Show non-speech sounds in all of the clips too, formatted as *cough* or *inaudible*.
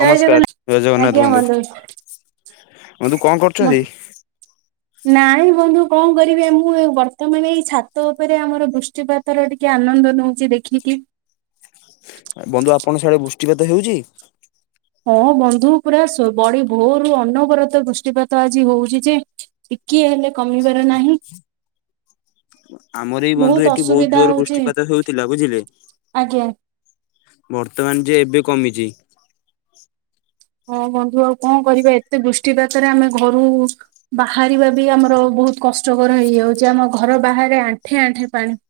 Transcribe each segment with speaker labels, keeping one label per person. Speaker 1: ଜୟ
Speaker 2: ନମସ୍କାର ଜୟ
Speaker 1: ଜଗନ୍ନାଥ ଆଜ୍ଞା
Speaker 2: ବନ୍ଧୁ
Speaker 1: ଭଲ ଅଛୁ।
Speaker 2: ବନ୍ଧୁ କଣ କରୁଛନ୍ତି?
Speaker 1: ନାଇଁ ବନ୍ଧୁ କଣ କରିବେ ମୁଁ ବର୍ତ୍ତମାନ ଏଇ ଛାତ ଉପରେ ଆମର ଦୃଷ୍ଟିପାତ। ତାର ଟିକେ ଆନନ୍ଦ ନେଉଛି ଦେଖିକି।
Speaker 2: ବନ୍ଧୁ ଆପଣ ସିଆଡେ ବୃଷ୍ଟିପାତ ହେଉଛି?
Speaker 1: ହଁ ବନ୍ଧୁ ପୁରା ବଡି ଭୋରୁୁ ଅନବରତ ବୃଷ୍ଟିପାତ ଆଜି ହଉଛି ଯେ ଟିକିଏ ହେଲେ କମିବାର ନାହିଁ।
Speaker 2: ଆମର ଏଇ ବନ୍ଧୁ ଏଠି ବହୁତ
Speaker 1: ଅସୁବିଧା
Speaker 2: ଜୋର
Speaker 1: ହଉଛି
Speaker 2: ବୃଷ୍ଟିପାତ ହେଉଥିଲା ବୁଝିଲେ।
Speaker 1: ଆଜ୍ଞା।
Speaker 2: ବର୍ତ୍ତମାନ ଯେ ଏବେ କମିଛି।
Speaker 1: ହଁ ବନ୍ଧୁ ଆଉ କଣ କରିବା ଏତେ ବୃଷ୍ଟିପାତରେ ଆମେ ଘରୁ ବାହାରିବା ବି ଆମର ବହୁତ କଷ୍ଟକର ହେଇଯାଉଛି। ଆମ ଘର ବାହାରେ ଆଣ୍ଠେ ଆଣ୍ଠେ ପାଣି। ହଁ।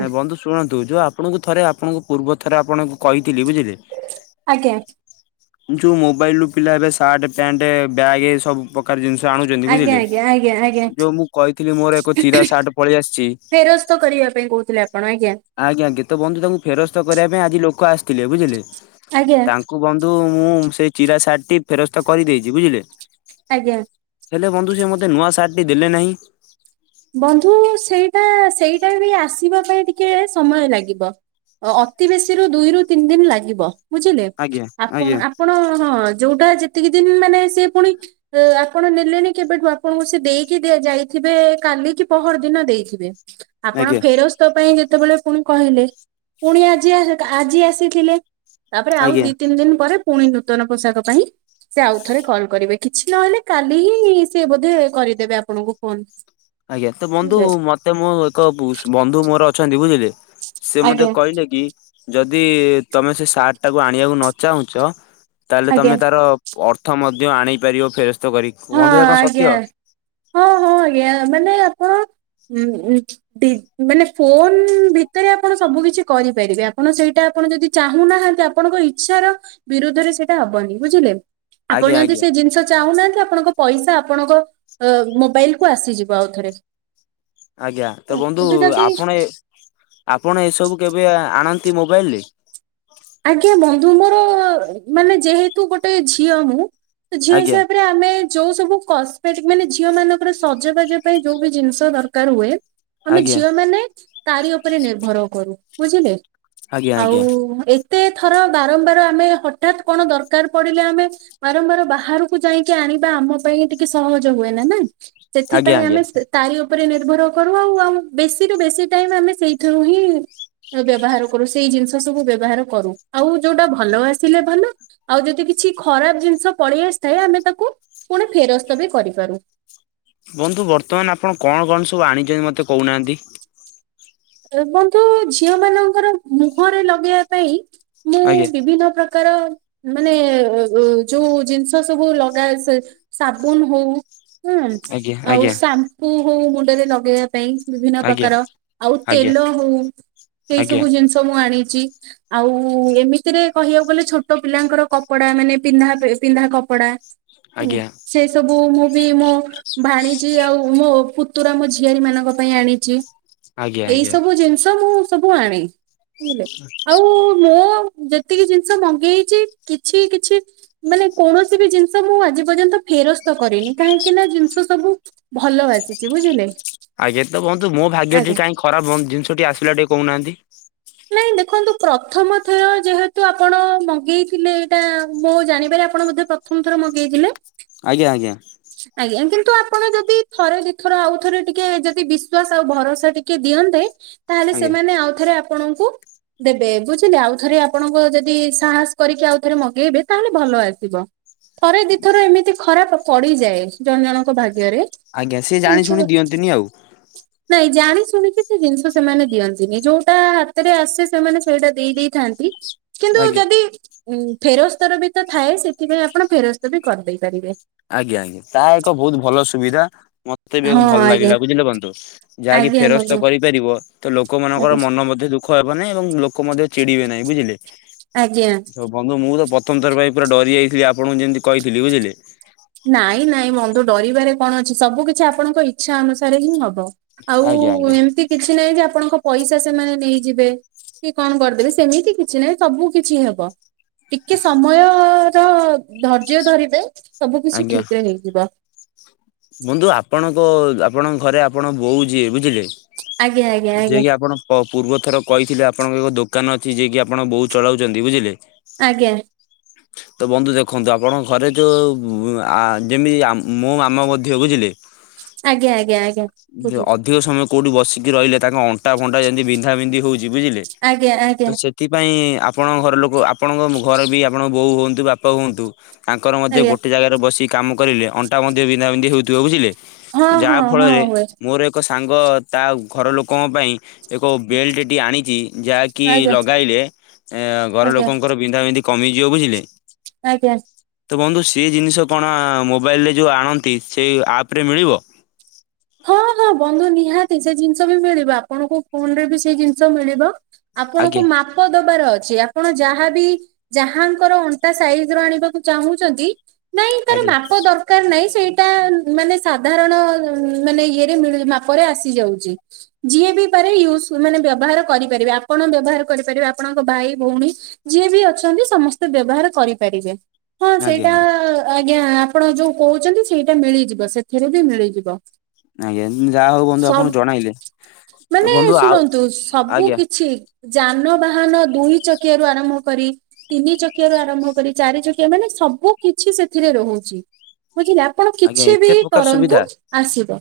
Speaker 2: ନାଇଁ ବନ୍ଧୁ ଶୁଣନ୍ତୁ ଯୋଉ ଆପଣଙ୍କୁ ଥରେ ଆପଣଙ୍କୁ ପୂର୍ବ ଥରେ ଆପଣଙ୍କୁ କହିଥିଲି ବୁଝିଲେ!
Speaker 1: ଆଜ୍ଞା।
Speaker 2: ଯୋଉ ମୋବାଇଲ ରୁ ପିଲା ଏବେ ସାର୍ଟ, ପ୍ୟାଣ୍ଟ, ବ୍ୟାଗ୍ ଏ ସବୁ ପ୍ରକାର ଜିନିଷ ଆଣୁଛନ୍ତି
Speaker 1: ଆଜ୍ଞା
Speaker 2: ବୁଝିଲେ
Speaker 1: ଆଜ୍ଞା ଆଜ୍ଞା ଆଜ୍ଞା
Speaker 2: ଯୋଉ ମୁଁ କହିଥିଲି ମୋର ଏକ ଚିରା ସାର୍ଟ ପଳେଇ ଆସିଛି।
Speaker 1: ଫେରସ୍ତ କରିବା ପାଇଁ କହୁଥିଲେ ଆପଣ ଆଜ୍ଞା।
Speaker 2: ଆଜ୍ଞା ଆଜ୍ଞା ତ ବନ୍ଧୁ ତାଙ୍କୁ ଫେରସ୍ତ କରିବା ପାଇଁ ଆଜି ଲୋକ ଆସିଥିଲେ ବୁଝିଲେ
Speaker 1: ଆଜ୍ଞା
Speaker 2: ତାଙ୍କୁ ବନ୍ଧୁ କିନ୍ତୁ ମୁଁ ସେଇ ଚିରା ସାର୍ଟ ଟି ଫେରସ୍ତ କରିଦେଇଛି ବୁଝିଲେ।
Speaker 1: ଆଜ୍ଞା।
Speaker 2: ହେଲେ ବନ୍ଧୁ ସେ ମୋତେ ନୂଆ ସାର୍ଟ ଟି ଦେଲେ ନାହିଁ।
Speaker 1: ବନ୍ଧୁ ସେଇଟା ସେଇଟା ବି ଆସିବା ପାଇଁ ଟିକେ ସମୟ ଲାଗିବ। ଅତି ବେଶୀ ରୁ ଦୁଇ ରୁ ତିନି ଦିନ ଲାଗିବ। ବୁଝିଲେ
Speaker 2: ଆଜ୍ଞା
Speaker 1: ଆପଣ
Speaker 2: ଆଜ୍ଞା
Speaker 1: ଆପଣ ହଁ ଯୋଉଟା ଯେ ଏତିକି ଦିନ ମାନେ ସେ ପୁଣି ଆପଣ ନେଲେଣି କେବେଠୁ ଆପଣଙ୍କୁ ସେ ଦେଇକି ଯାଇଥିବେ କାଲି କି ପହର ଦିନ ଦେଇଥିବେ ଆପଣ
Speaker 2: ଆଜ୍ଞା
Speaker 1: ଫେରସ୍ତ ତ ପାଇଁ ଯେତେବେଳେ ପୁଣି କହିଲେ ପୁଣି ଆଜି ଆଜି ଆସିଥିଲେ। ତାପରେ ଆଉ
Speaker 2: ଆଜ୍ଞା
Speaker 1: ଦି ତିନି ଦିନ ପରେ ପୁଣି ନୂତନ ପୋଷାକ ପାଇଁ ସେ ଆଉ ଥରେ କଲ୍ କରିବେ କିଛି ନହେଲେ କାଲି ହିଁ ସେ ବୋଧେ କରିଦେବେ ଆପଣଙ୍କୁ ଫୋନ।
Speaker 2: ଆଜ୍ଞା ତ ବନ୍ଧୁ
Speaker 1: ରେ
Speaker 2: ମତେ ମୋ ଏକ ବନ୍ଧୁ ମୋର ଅଛନ୍ତି ବୁଝିଲେ। ସେ ମତେ
Speaker 1: ଆଜ୍ଞା
Speaker 2: କହିଲେ କି। ଯଦି ତମେ ସେ ସାର୍ଟ ଟାକୁ ଆଣିବାକୁ ନ ଚାହୁଁଚ ତାଲେ
Speaker 1: ଆଜ୍ଞା
Speaker 2: ତମେ ତାର ଅର୍ଥ ମଧ୍ୟ ଆଣି ପାରିବ ଫେରସ୍ତ କରି
Speaker 1: ହଁ
Speaker 2: ବନ୍ଧୁ ଏହା କଣ
Speaker 1: ଆଜ୍ଞା
Speaker 2: ସତ୍ୟ?
Speaker 1: ହଁ ହଁ ଆଜ୍ଞା ମାନେ ଆପଣ ଉ ମାନେ ଫୋନ ଭିତରେ ଆପଣ ସବୁ କିଛି କରିପାରିବେ ଆପଣ ସେଇଟା ଆପଣ ଯଦି ଚାହୁଁ ନାହାନ୍ତି ଆପଣଙ୍କ ଇଚ୍ଛାର ବିରୁଧରେ ସେଇଟା ହବନି ବୁଝିଲେ। ଆପଣ
Speaker 2: ଆଜ୍ଞା
Speaker 1: ଯଦି
Speaker 2: ଆଜ୍ଞା
Speaker 1: ସେ ଜିନିଷ ଚାହୁଁନାହାନ୍ତି ଆପଣଙ୍କ ପଇସା ଆପଣଙ୍କ ମୋବାଇଲ କୁ ଆସିଯିବ ଆଉଥରେ।
Speaker 2: ଆଜ୍ଞା ତ ବନ୍ଧୁ
Speaker 1: କିନ୍ତୁ ଯଦି
Speaker 2: ଆପଣ ଏ ଆପଣ ଏସବୁ କେବେ ଆଣନ୍ତି ମୋବାଇଲରେ?
Speaker 1: ଆଜ୍ଞା ବନ୍ଧୁ ମୋର ମାନେ ଯେହେତୁ ଗୋଟେ ଝିଅ ମୁଁ ତ ଝିଅ
Speaker 2: ଆଜ୍ଞା
Speaker 1: ହିସାବରେ ଆମେ ଯୋଉ ସବୁ କସ୍ମେଟିକ ମାନେ ଝିଅ ମାନଙ୍କର ସଜବାଜ ପାଇଁ ଯୋଉ ବି ଜିନିଷ ଦରକାର ହୁଏ ଆମେ
Speaker 2: ଆଜ୍ଞା
Speaker 1: ଝିଅ ମାନେ ତାରି ଉପରେ ନିର୍ଭର କରୁ ବୁଝିଲେ
Speaker 2: ଆଜ୍ଞା
Speaker 1: ଆଉ
Speaker 2: ଆଜ୍ଞା
Speaker 1: ଏ ଥର ବାରମ୍ବାର ଆମେ ହଠାତ୍ କଣ ଦରକାର ପଡିଲେ ଆମେ ବାରମ୍ବାର ବାହାରକୁ ଯାଇକି ଆଣିବା ଆମ ପାଇଁ ଟିକେ ସହଜ ହୁଏ ନାଇଁ ନା।
Speaker 2: ଆଜ୍ଞା
Speaker 1: ସେଥିପାଇଁ
Speaker 2: ଆଜ୍ଞା
Speaker 1: ଆମେ ତାରି ଉପରେ ନିର୍ଭର କରୁ ଆଉ ଆଉ ବେଶୀରୁୁ ବେଶୀ ଟାଇମ ଆମେ ସେଇଥିରୁ ହିଁ ବ୍ୟବହାର କରୁ ସେଇ ଜିନିଷ ସବୁ ବ୍ୟବହାର କରୁ ଆଉ ଯୋଉଟା ଭଲ ଆସିଲେ ଭଲ। ଆଉ ଯଦି କିଛି ଖରାପ ଜିନିଷ ପଳେଇ ଆସିଥାଏ ଆମେ ତାକୁ ପୁଣି ଫେରସ୍ତ ବି କରିପାରୁ।
Speaker 2: ବନ୍ଧୁ ବର୍ତ୍ତମାନ ଆପଣ କଣ କଣ ସବୁ ଆଣିଚନ୍ତି ମତେ କୋହୁନାହାନ୍ତି।
Speaker 1: ଏ ବନ୍ଧୁ ଝିଅ ମାନଙ୍କର ମୁହଁରେ ଲଗେଇବା ପାଇଁ ମୁଁ
Speaker 2: ଆଜ୍ଞା
Speaker 1: ବିଭିନ୍ନ ପ୍ରକାର ମାନେ ଯୋଉ ଜିନିଷ ସବୁ ଲଗାଏ ସେ ସାବୁନ ହୋ ଉ ହୁଁ
Speaker 2: ଆଜ୍ଞା
Speaker 1: ଆଉ
Speaker 2: ଆଜ୍ଞା
Speaker 1: ସାମ୍ପୁ ହୋଉ ମୁଣ୍ଡରେ ଲଗେଇବା ପାଇଁ ବିଭିନ୍ନ
Speaker 2: ଆଜ୍ଞା
Speaker 1: ପ୍ରକାର। ଆଉ
Speaker 2: ଆଜ୍ଞା
Speaker 1: ତେଲ ହୋଉ ଏଇ
Speaker 2: ଆଜ୍ଞା
Speaker 1: ସବୁ ଜିନିଷ ମୁଁ ଆଣିଚି। ଆଉ ଏମିତିରେ କହିବାକୁ ଗଲେ ଛୋଟ ପିଲାଙ୍କର କପଡା ମାନେ ପିନ୍ଧା ପିନ୍ଧା କପଡା ହୁଁ
Speaker 2: ଆଜ୍ଞା।
Speaker 1: ସେ ସବୁ ମୁଁ ବି ମୋ ଭାଣିଜି ଆଉ ମୋ ପୁତୁରା ମୋ ଝିଆରୀ ମାନଙ୍କ ପାଇଁ ଆଣିଚି।
Speaker 2: ଆଜ୍ଞା
Speaker 1: ଏଇ
Speaker 2: ଆଜ୍ଞା
Speaker 1: ସବୁ ଜିନିଷ ମୁଁ ସବୁ ଆଣେ ବୁଝିଲେ ଆଉ ମୁଁ ଯେତିକି ଜିନିଷ ମଗେଇଚି କିଛି କିଛି ମାନେ କୌଣସି ବି ଜିନିଷ ମୁଁ ଆଜି ପର୍ଯ୍ୟନ୍ତ ଫେରସ୍ତ କରିନି କାହିଁକି ନା ଜିନିଷ ସବୁ ଭଲ ଆସିଚି ବୁଝିଲେ
Speaker 2: ଆଜ୍ଞା ତ ବନ୍ଧୁ ମୋ ଭାଗ୍ୟ ଟି
Speaker 1: ଆଜ୍ଞା
Speaker 2: କାଇଁ ଖରାପଜିନିଷଟି ଆସିଲା ଟିକେ କୋହୁନାହାନ୍ତି।
Speaker 1: ନାଇଁ ଦେଖନ୍ତୁ ପ୍ରଥମ ଥର ଯେହେତୁ ଆପଣ ମଗେଇଥିଲେ ଏଇଟା ମୋଜାଣିବାରେ ଆପଣ ବେଧେ ପ୍ରଥମ ଥର ମଗେଇଥିଲେ
Speaker 2: ଆଜ୍ଞା ଆଜ୍ଞା।
Speaker 1: ଆଜ୍ଞା କିନ୍ତୁ ଆପଣ ଯଦି ଥରେ ଦିଥର ଆଉଥରେ ଟିକେ ଯଦି ବିଶ୍ଵାସ ଆଉ ଭରସା ଟିକେ ଦିଅନ୍ତେ ତାହେଲେ ସେମାନେ ଆଉ ଥରେ ଆପଣଙ୍କୁ ଦେବେ ବୁଝିଲେ ଆଉ ଥରେ ଆପଣଙ୍କ ଯେଦି ସାହସ କରିକି ଆଉ ଥରେ ମଗେଇବେ ତାହେଲେ ଭଲ ଆସିବ। ଥରେ ଦିଇଥର ଏମିତି ଖରାପ ପଡିଯାଏ ଜଣ ଜଣଙ୍କ ଭାଗ୍ୟରେ
Speaker 2: ଆଜ୍ଞା ସେ ଜାଣି
Speaker 1: କିନ୍ତୁ
Speaker 2: ଶୁଣି ଦିଅନ୍ତିନି ଆଉ
Speaker 1: *inaudible* ନାଇଁ ଜାଣି ଶୁଣିକି ସେ ଜିନିଷ ସେମାନେ ଦିଅନ୍ତିନି ଯୋଉଟା ହାତରେ ଆସେ ସେମାନେ ସେଇଟା ଦେଇ ଦେଇ ଦେଇଥାନ୍ତି। କିନ୍ତୁ
Speaker 2: ଆଜ୍ଞା
Speaker 1: ଯଦି ଉଁ ଫେରସ୍ତର ବି ତ ଥାଏ ସେଥିପାଇଁ ଆପଣ ଫେରସ୍ତ ବି କରିଦେଇ ପାରିବେ।
Speaker 2: ଆଜ୍ଞା ଆଜ୍ଞା ତା ଏକ ବୋହୁତ ଭଲ ସୁବିଧା ମତେ ବି
Speaker 1: ହଁ
Speaker 2: ଭଲ
Speaker 1: ଆଜ୍ଞା
Speaker 2: ଲାଗିଲା ବୁଝିଲେ ବନ୍ଧୁ। ଯାହାକି
Speaker 1: ଆଜ୍ଞା ବନ୍ଧୁ
Speaker 2: ଫେରସ୍ତ କରିପାରିବ ତ ଲୋକମାନଙ୍କର
Speaker 1: ଆଜ୍ଞା
Speaker 2: ମନ ମଧ୍ୟ ଦୁଃଖ ହେବନି ଏବଂ ଲୋକ ମଧ୍ୟ ଚିଡିବେ ନାଇଁ ବୁଝିଲେ।
Speaker 1: ଆଜ୍ଞା।
Speaker 2: ଦେଖାନ୍ତୁ ମୁଁ ତ ପ୍ରଥମ ଥର ପାଇଁ ପୁରା ଡରିଯାଇଥିଲି ଆପଣଙ୍କୁ ଯେମିତି କହିଥିଲି ବୁଝିଲେ।
Speaker 1: ନାଇଁ ନାଇଁ ବନ୍ଧୁଡରିବାରେ କଣ ଅଛି ସବୁ କିଛି ଆପଣଙ୍କ ଇଚ୍ଛା ଅନୁସାରେ ହିଁ ହବ ଆଉ
Speaker 2: ଆଜ୍ଞା ଆଜ୍ଞା
Speaker 1: ଏମତି କିଛି ନାହିଁ ଯେ ଆପଣଙ୍କ ପଇସା ସେମାନେ ନେଇଯିବେ। କି କଣ କରିଦେବେ ସେମିତି କିଛି ନାହିଁ ସବୁ କିଛି ହେବ। ଟିକେ ସମୟ ର ଧୈର୍ଯ୍ୟ ଧରିବେ ସବୁ କିଛି
Speaker 2: ଆଜ୍ଞା
Speaker 1: ଠିକ୍ ରେ ହେଇଯିବ।
Speaker 2: ବନ୍ଧୁ ଆପଣଙ୍କ ଆପଣଙ୍କ ଘରେ ଆପଣ ବୋଉ ଯିଏ ବୁଝିଲେ।
Speaker 1: ଆଜ୍ଞା ଆଜ୍ଞା
Speaker 2: ଯିଏ
Speaker 1: ଆଜ୍ଞା
Speaker 2: କିି ଆପଣ। ପୂର୍ବ ଥର କହିଥିଲେ ଆପଣଙ୍କ ଏକ ଦୋକାନ ଅଛି ଯିଏକି ଆପଣ ବୋଉ ଚଳାଉଛନ୍ତି ବୁଝିଲେ।
Speaker 1: ଆଜ୍ଞା।
Speaker 2: ତ ବନ୍ଧୁ ଦେଖନ୍ତୁ ଆପଣଙ୍କ ଘରେ ଯୋଉଁ ଯେମିତି ମୋ ମାମା ମଧ୍ୟ ତବୁଝିଲେ
Speaker 1: ଆଜ୍ଞା ଆଜ୍ଞା ଆଜ୍ଞା। ବୁଝୁଛି
Speaker 2: ଅଧିକ ସମୟ କୋଉଠି ବସିକି ରହିଲେ ତାଙ୍କ ଅଣ୍ଟା ଫଣ୍ଟା ଯେମିତି ବିନ୍ଧା ବିିନ୍ଧି ହୋଉଛି ବୁଝିଲେ
Speaker 1: ଆଜ୍ଞା
Speaker 2: ତ
Speaker 1: ଆଜ୍ଞା
Speaker 2: ସେ ସେଥିପାଇଁ ଆପଣଙ୍କ ଘର ଲୋକ ଆପଣଙ୍କ ଘରେ ବି ଆପଣଙ୍କ ବୋଉ ହୁଅନ୍ତୁ, ବାପା ହୁଅନ୍ତୁ। ତାଙ୍କର ମଧ୍ୟ
Speaker 1: ଆଜ୍ଞା
Speaker 2: ଗୋଟେ ଜାଗାରେ ବସି କାମ କରିଲେ ଅଣ୍ଟା ମଧ୍ୟ ବିନ୍ଧା ବିିନ୍ଧି ହୋଉଥିବ ବୁଝିଲେ।
Speaker 1: ହଁ
Speaker 2: ଯାହା
Speaker 1: ହଁ ହଁ
Speaker 2: ଫଳରେ
Speaker 1: ହୁଏ
Speaker 2: ମୋର ଏକ ସାଙ୍ଗ ତା ଘର ଲୋକଙ୍କ ପାଇଁ। ଏବଂବେଲ୍ଟଟି ଆଣିଛି ଯାହାକି
Speaker 1: ଆଜ୍ଞା
Speaker 2: ଲଗାଇଲେ ଘର
Speaker 1: ଆଜ୍ଞା
Speaker 2: ଲୋକଙ୍କର ବିନ୍ଧା ବିିଧି କମିଯିବ ବୁଝିଲେ?
Speaker 1: ଆଜ୍ଞ।
Speaker 2: ତ ବନ୍ଧୁ ସେ ଜିନିଷ କଣ ମୋବାଇଲରେ ଯୋଉଁ ଆଣନ୍ତି ସେଇ ଆପ୍ ରେ ମିଳିବ?
Speaker 1: ହଁ ହଁ ବନ୍ଧୁ ନିହାତି ସେ ଜିନିଷ ବି ମିଳିବ ଆପଣଙ୍କୁ ଫୋନ ରେ ବି ସେଇ ଜିନିଷ ମିଳିବ। ଆପଣଙ୍କୁ
Speaker 2: ଆଜ୍ଞା
Speaker 1: ମାପ ଦବାର ଅଛି ଆପଣ ଯାହାବି ଯାହାଙ୍କର ଅଣ୍ଟା ସାଇଜ୍ ର ଆଣିବାକୁ ଚାହୁଁଛନ୍ତି। ନାଇଁ ତାର
Speaker 2: ଆଜ୍ଞା
Speaker 1: ମାପ ଦର୍ କାର୍ ନାହିଁ ସେଇଟା ମାନେ ସାଧାରଣ। ମାନେ ଇଏରେ ମାପରେ ଆସିଯାଉଛି। ଯିଏ ବି ପାରେ ୟୁଜ ମାନେ ବ୍ୟବହାର କରିପାରିବେ, ଆପଣ ବ୍ୟବହାର କରିପାରିବେ ଆପଣଙ୍କ ଭାଇ, ଭଉଣୀ। ଯିଏ ବି ଅଛନ୍ତି ସମସ୍ତେ ବ୍ୟବହାର କରିପାରିବେ। ହଁ
Speaker 2: ଆଜ୍ଞା
Speaker 1: ସେଇଟା
Speaker 2: ଆଜ୍ଞା
Speaker 1: ଆଜ୍ଞା ଆପଣ ଯୋଉଁ କହୁଛନ୍ତି ସେଇଟା ମିଳିଯିବ ସେଥିରେ ବି ମିଳିଯିବ।
Speaker 2: ଆଜ୍ଞା ମୁଁ ଯା
Speaker 1: ସବ୍ ମାନେ
Speaker 2: ବନ୍ଧୁ ଆଉ
Speaker 1: ଶୁଣନ୍ତୁ ସବୁ
Speaker 2: ଆଜ୍ଞା
Speaker 1: କିଛି। ଯାନବାହାନ ଦୁଇ ଚକିଆ ରୁ ଆରମ୍ଭ କରି। ତିନି ଚକିଆ ରୁ ଆରମ୍ଭ କରି ଚାରି ଚକିଆ ମାନେ ସବୁ କିଛି ସେଥିରେ ରହୁଛି ବୁଝିଲା। ଆପଣ
Speaker 2: ଆଜ୍ଞା
Speaker 1: କିଛି ବି
Speaker 2: ଏତେ ପ୍ରକାର
Speaker 1: କରନ୍ତୁ
Speaker 2: ସୁବିଧା
Speaker 1: ଆସିବ,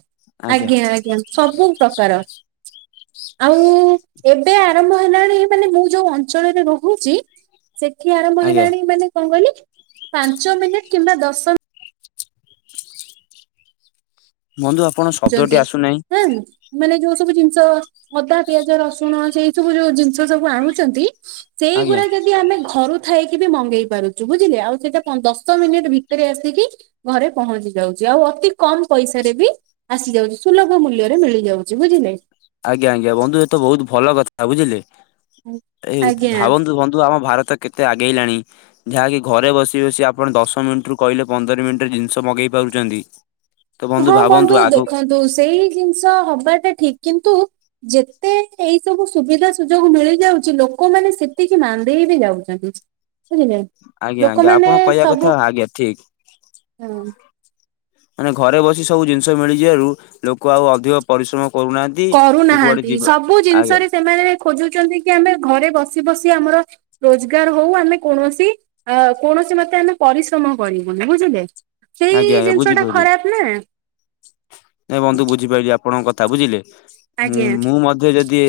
Speaker 1: ଆଜ୍ଞା- ଆଜ୍ଞା। ସବୁ ପ୍ରକାର। ଆଉ ଏବେ ଆରମ୍ଭ ହେଲାଣି ମାନେ ମୁଁ ଯୋଉଁ ଅଞ୍ଚଳରେ ରହୁଚି। ସେଠି ଆରମ୍ଭ
Speaker 2: ଆଜ୍ଞା
Speaker 1: ହେଲାଣି ମାନେ କଣ କହିଲି ପାଞ୍ଚ ମିନିଟ୍ କିମ୍ବା ଦଶ
Speaker 2: ବନ୍ଧୁ ଆପଣ
Speaker 1: ଛନ୍ତି
Speaker 2: ଶବ୍ଦଟି ଆସୁନାହିଁ।
Speaker 1: ହଁ ମାନେ ଯୋଉଁ ସବୁ ଜିନିଷ ଅଦା ପିଆଜ ରସୁଣ ସେଇ ସବୁ ଯୋଉଁ ଜିନିଷ ସବୁ ଆଣୁଚନ୍ତି।
Speaker 2: ଆଜ୍ଞା
Speaker 1: ସେଇଗୁରା ଯଦି ଆମେ ଘରୁ। ଥାଇକି ବି ମଗେଇ ପାରୁଛୁ ବୁଝିଲେ ଆଉ ସେଇଟା ଦଶ ମିନିଟ୍ ଭିତରେ ଆସିକି ଘରେ ପହଞ୍ଚି ଯାଉଛି, ଆଉ ଅତି କମ୍ ପଇସା ରେ ବି ଆସି ଯାଉଛି ସୁଲଭ ମୂଲ୍ୟରେ ମିଳିଯାଉଛି ବୁଝିଲେ।
Speaker 2: ଆଜ୍ଞା -ଆଜ୍ଞା ବନ୍ଧୁ ଏ ତ ବୋହୁତ୍ ଭଲ କଥା ବୁଝିଲେ। ଏଇ
Speaker 1: ଆଜ୍ଞା
Speaker 2: ଭାବନ୍ତୁ ଭନ୍ଧୁ ଆମ ଭାରତ କେତେ ଆଗେଇଲାଣି। ଯାହାକି ଘରେ ବସି ବସି ଆପଣ ଦଶ ମିଣ୍ଟରୁ କହିଲେ ପନ୍ଦର ନିଣ୍ଟ ଜିନିଷ ମଗେଇ ପାରୁଚନ୍ତି।
Speaker 1: ହଁ ବନ୍ଧୁ ଦେଖନ୍ତୁ ସେଇ ଜିନିଷ ହବାଟା ଠିକ୍ କିନ୍ତୁ ଯେତେ ଏଇ ସବୁ ସୁବିଧା ସୁଯୋଗ ମିଳି ଯାଉଚି, ଲୋକମାନେ ସେତିକି ମାନ୍ଦେଇ ବି ଯାଉ *unintelligible* ବୁଝିଲେ,
Speaker 2: ଆଜ୍ଞା ଆଜ୍ଞା ଆପଣ
Speaker 1: ଲୋକମାନେ
Speaker 2: କହିବା କଥା
Speaker 1: ସବୁ
Speaker 2: ଆଜ୍ଞା ଠିକ୍।
Speaker 1: ହଁ
Speaker 2: ମାନେ ଘରେ ବସି ସବୁ ଜିନିଷ ମିଳିଯିବାରୁ ଲୋକ ଆଉ ଅଧିକ ପରିଶ୍ରମ କରୁନାହାନ୍
Speaker 1: କରୁନାହାନ୍ତି। ସବୁ ଜିନିଷରେ ସେମାନେ ଖୋଜୁଚନ୍ତି କି ଆମେ ଘରେ ବସି ବସି ଆମର ରୋଜଗାର୍ ହୋଉ ଆମେ କୌଣସି ଅ କୌଣସି ମତେ ଆମେ ପରିଶ୍ରମ କରିବୁନି, ବୁଝିଲେ ସେଇ
Speaker 2: ଆଜ୍ଞା ଆଜ୍ଞା
Speaker 1: ଜିନିଷ ଟା
Speaker 2: ବୁଝିପାରିଲି
Speaker 1: ଖରାପ ନା, ହଁ
Speaker 2: ପଣଙ୍କ କଥା ବୁଝିଲେ, ମୁଁ ମଧ୍ୟ ଯଦି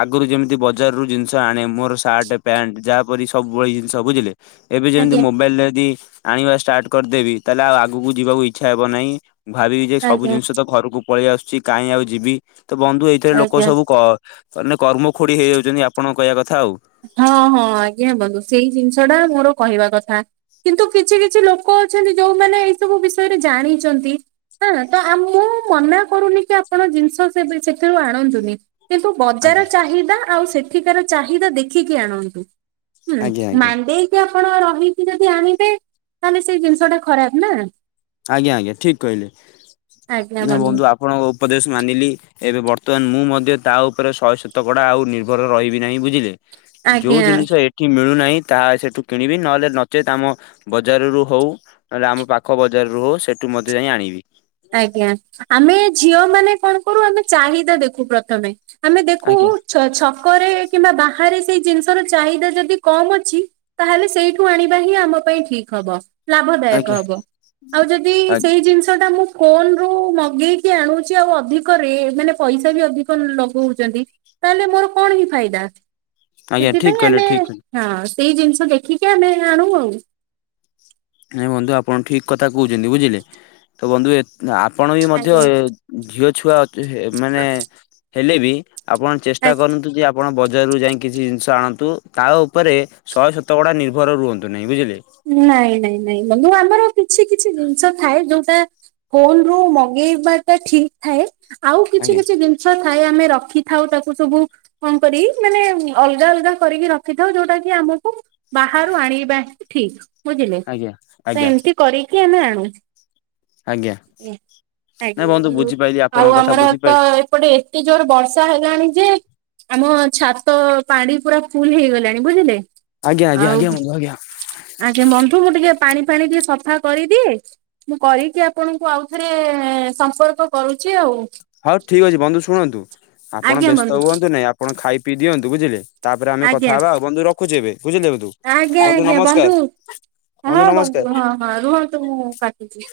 Speaker 2: ଆଗୁରୁ ଯେମିତି ବଜାରରୁୁ ଜିନିଷ ଆଣେ ମୋର ସାର୍ଟ ପ୍ୟାଣ୍ଟ ଯାହାପରି ସବୁ ଭଳି ଜିନିଷ ବୁଝିଲେ ଏବେ ଯେମିତି
Speaker 1: ଆଜ୍ଞା
Speaker 2: ମୋବାଇଲରେ ଯଦି ଆଣିବା ଷ୍ଟାର୍ଟ କରିଦେବି, ତାହେଲେ ଆଉ ଆଗକୁ ଯିବାକୁ ଇଚ୍ଛା ହେବ ନାହିଁ, ଭାବିବି ଯେ ସବୁ
Speaker 1: ଆଜ୍ଞା
Speaker 2: ଜିନିଷ ତ ଘରକୁ ପଳେଇ ଆସୁଚି କାହିଁ ଆଉ ଯିବି। ତ ବନ୍ଧୁ ଏଇଥିରେ ଲୋକ
Speaker 1: ଆଜ୍ଞା।
Speaker 2: ସବୁ ମାନେ କ ନାଇ କର୍ମ ଖୁଡିି ହେଇଯାଉଚନ୍ତି ଆପଣଙ୍କ କହିବା କଥା ଆଉ।
Speaker 1: ହଁ ହଁ ଆଜ୍ଞା ବନ୍ଧୁ ସେଇ ଜିନିଷ ଟା ମୋର କହିବା କଥା। କିନ୍ତୁ କିଛି କିଛି ଲୋକ ଅଛନ୍ତି ଯୋଉମାନେ ଏଇ ସବୁ ବିଷୟରେ ଜାଣିଚନ୍ତି। ନା ତ ଆ ମୁଁ ମନା କରୁନି କି ଆପଣ ଜିନିଷ ସେଥିରୁ ଆଣନ୍ତୁନି। କିନ୍ତୁ ବଜାର
Speaker 2: ଆଜ୍ଞା
Speaker 1: ଚାହିଦା ଆଉ ସେଠିକାର ଚାହିଦା ଦେଖିକି ଆଣନ୍ତୁ।
Speaker 2: ଆଜ୍ଞା
Speaker 1: *unintelligible*
Speaker 2: ଆଜ୍ଞା
Speaker 1: ମନ୍ଦେଇ କି ଆପଣ ରହିକି ଯଦି ଆଣିବେ ତାହେଲେ ସେଇ ଜିନିଷ ଟା ଖରାପ ନାଆ।
Speaker 2: ଆଜ୍ଞା ଆଜ୍ଞା ଠିକ କହିଲେ, ନାଇ ବନ୍ଧୁ ଆପଣଙ୍କ ଉପଦେଶ ମାନିଲି। ଏବେ ବର୍ତ୍ତମାନ ମୁଁ ମଧ୍ୟ ତା ଉପରେ ଶହେ ଶତକଡା ଆଉ ନିର୍ଭର ରହିବି ନାହିଁ ବୁଝିଲେ। ଯୋଉ
Speaker 1: ଆଜ୍ଞା।
Speaker 2: ଜିନିଷ ଏଟ୍ ଠି ମିଳୁନାହିଁ ତାହା ସେଠୁ କିଣିବି, ନଏଲେ ନଚେତ୍ ଆମ ବଜାର ରୁ ହୋଉ ନଲେ ଆମ ପାଖ ବ୍ ଜରୁ ହୋଊ ସେଠୁ ମଧ୍ୟ ଯାଇ ଆଣିବି।
Speaker 1: ଆଜ୍ଞା, ଆମେ ଝିଅ ମାନେ କଣ କରୁ ଆମେ ଚାହିଦା ଦେଖୁ ପ୍ରଥମେ। ଆମେ ଦେଖୁ
Speaker 2: ଆଜ୍ଞା
Speaker 1: ଛ ଛକରେ କିମ୍ବା ବାହାରେ ସେଇ ଜିନିଷ ର ଚାହିଦା ଯଦି କମ୍ ଅଛି, ତାହେଲେ ସେଇଠୁ ଆଣିବା ହିଁ ଆମ ପାଇଁ ଠିକ୍ ହବ। ଲାଭଦାୟକ
Speaker 2: ଆଜ୍ଞା
Speaker 1: ହବ, ଆଉ ଯଦି
Speaker 2: ଆଜ୍ଞା
Speaker 1: ସେଇ ଜିନିଷଟା ମୁଁ କୋନ୍ ରୁ ମଗେଇକି ଆଣୁଚି ଆଉ ଅଧିକ ରେ ମାନେ ପଇସା ବି ଅଧିକ ଲଗୋଉଚନ୍ତି, ତାହେଲେ ମୋର କଣ ହିଁ ଫାଇଦା?
Speaker 2: ଆଜ୍ଞା ଠିକ
Speaker 1: ସେଥିପାଇଁ
Speaker 2: କହିଲେ
Speaker 1: ଆମେ
Speaker 2: ଠିକ କହିଲେ।
Speaker 1: ହଁ ସେଇ ଜିନିଷ ଦେଖିକି ଆମେ ଆଣୁ ଆଉ।
Speaker 2: ନାଇଁ ବନ୍ଧୁ ଆପଣ ଠିକ୍ କଥା କହୁଚନ୍ତି ବୁଝିଲେ, ତ ବନ୍ଧୁ ଏତ୍ ଆପଣ ବି ମଧ୍ୟ
Speaker 1: ଆଜ୍ଞା
Speaker 2: ଏ ଝିଅ ଛୁଆ ଅଚ୍ ମାନେ ହେଲେ ବି ଆପଣ
Speaker 1: ଆଜ୍ଞା।
Speaker 2: ଚେଷ୍ଟା କରନ୍ତୁ ଯେ ଆପ ଆପଣ ବଜାରରୁ ଯାଇଁ କିଛି ଜିନିଷ ଆଣନ୍ତୁ, ତା ଉପରେ ଶହେ ଶତକଡା ନିର୍ଭର ରୁହନ୍ତୁ ନାହିଁ, ବୁଝିଲେ
Speaker 1: ନାଇଁ ନାଇଁ ନାଇଁ ବନ୍ଧୁ ମୁଁ ଆମର କିଛି କିଛି ଜିନିଷ ଥାଏ ଯୋଉଟା ଫୋନ୍ ରୁ ମଗେଇବାଟା ଠିକ୍ ଥାଏ, ଆଉ କିଛି
Speaker 2: ଆଜ୍ଞା
Speaker 1: କିଛି ଦିନ୍ ଷ ଥାଏ ଆମେ ରଖିଥାଉ ତାକୁ ସବୁ ଅନ୍ କରି ମାନେ ଅଲଗା ଅଲଗା କରିକି ରଖିଥାଉ, ଯୋଉଟା କି ଆମକୁ ବାହାରୁ ଆଣିବା ଠିକ୍, ବୁଝିଲେ
Speaker 2: ଆଜ୍ଞା
Speaker 1: ତ
Speaker 2: ଆଜ୍ଞା
Speaker 1: ଏମତି କରକି ଆମେ ଆଣୁ।
Speaker 2: ଆଜ୍ଞା ନାଇଁ ବନ୍ଧୁ
Speaker 1: ଆଜ୍ଞା
Speaker 2: ବୁଝିପାଇଲି
Speaker 1: *inaudible* ଆଉ
Speaker 2: ଆପଣଙ୍କ କଥା
Speaker 1: ଆମର ତ
Speaker 2: ବୁଝିପାଇଲି
Speaker 1: ଏପଟେ ତେ ଜୋରରେ ବର୍ଷା ହେଲାଣି ଯେ, ଆମ ଛାତ ପାଣି ପୁରା ଫୁଲ ହେଇଗଲାଣି, ବୁଝିଲେ।
Speaker 2: ଆଜ୍ଞା ଆଜ୍ଞା
Speaker 1: ଆଉ
Speaker 2: ଆଜ୍ଞା *unintelligible*
Speaker 1: ଆଜ୍ଞା ମୁଁ ବନ୍ଧୁ ଟିକେ ପାଣି ଫାଣି ଟିକେ ସଫା କରିଦିଏ। ମୁଁ କରିକି ଆପଣଙ୍କୁ ଆଉ ଥରେ ସମ୍ପର୍କ କରୁଚି ଆଉ।
Speaker 2: ହଉ ଠିକ ଅଛି ବନ୍ଧୁ ଶୁଣନ୍ତୁ ଆପଣ
Speaker 1: ଆଜ୍ଞା
Speaker 2: ବ୍ୟସ୍ତ
Speaker 1: ବନ୍ଧୁ
Speaker 2: ହୁଅନ୍ତୁ ନାଇଁ ଆପଣ ଖାଇ ପିଇ ଦିଅନ୍ତୁ ବୁଝିଲେ। ତାପରେ ଆମେ
Speaker 1: ଆଜ୍ଞା
Speaker 2: କଥା ହେବା ଆଉ ବନ୍ଧୁ ରଖୁଛି ଏବେ ବୁଝିଲେ ବନ୍ଧୁ,
Speaker 1: ଆଜ୍ଞା
Speaker 2: ବନ୍ଧୁ
Speaker 1: ଆଜ୍ଞା
Speaker 2: ନମସ୍କାର।
Speaker 1: ହଁ
Speaker 2: ବନ୍ଧୁ ନମସ୍କାର।
Speaker 1: ହଁ ହଁ ରୁହନ୍ତୁ ମୁଁ କାଟୁଚି।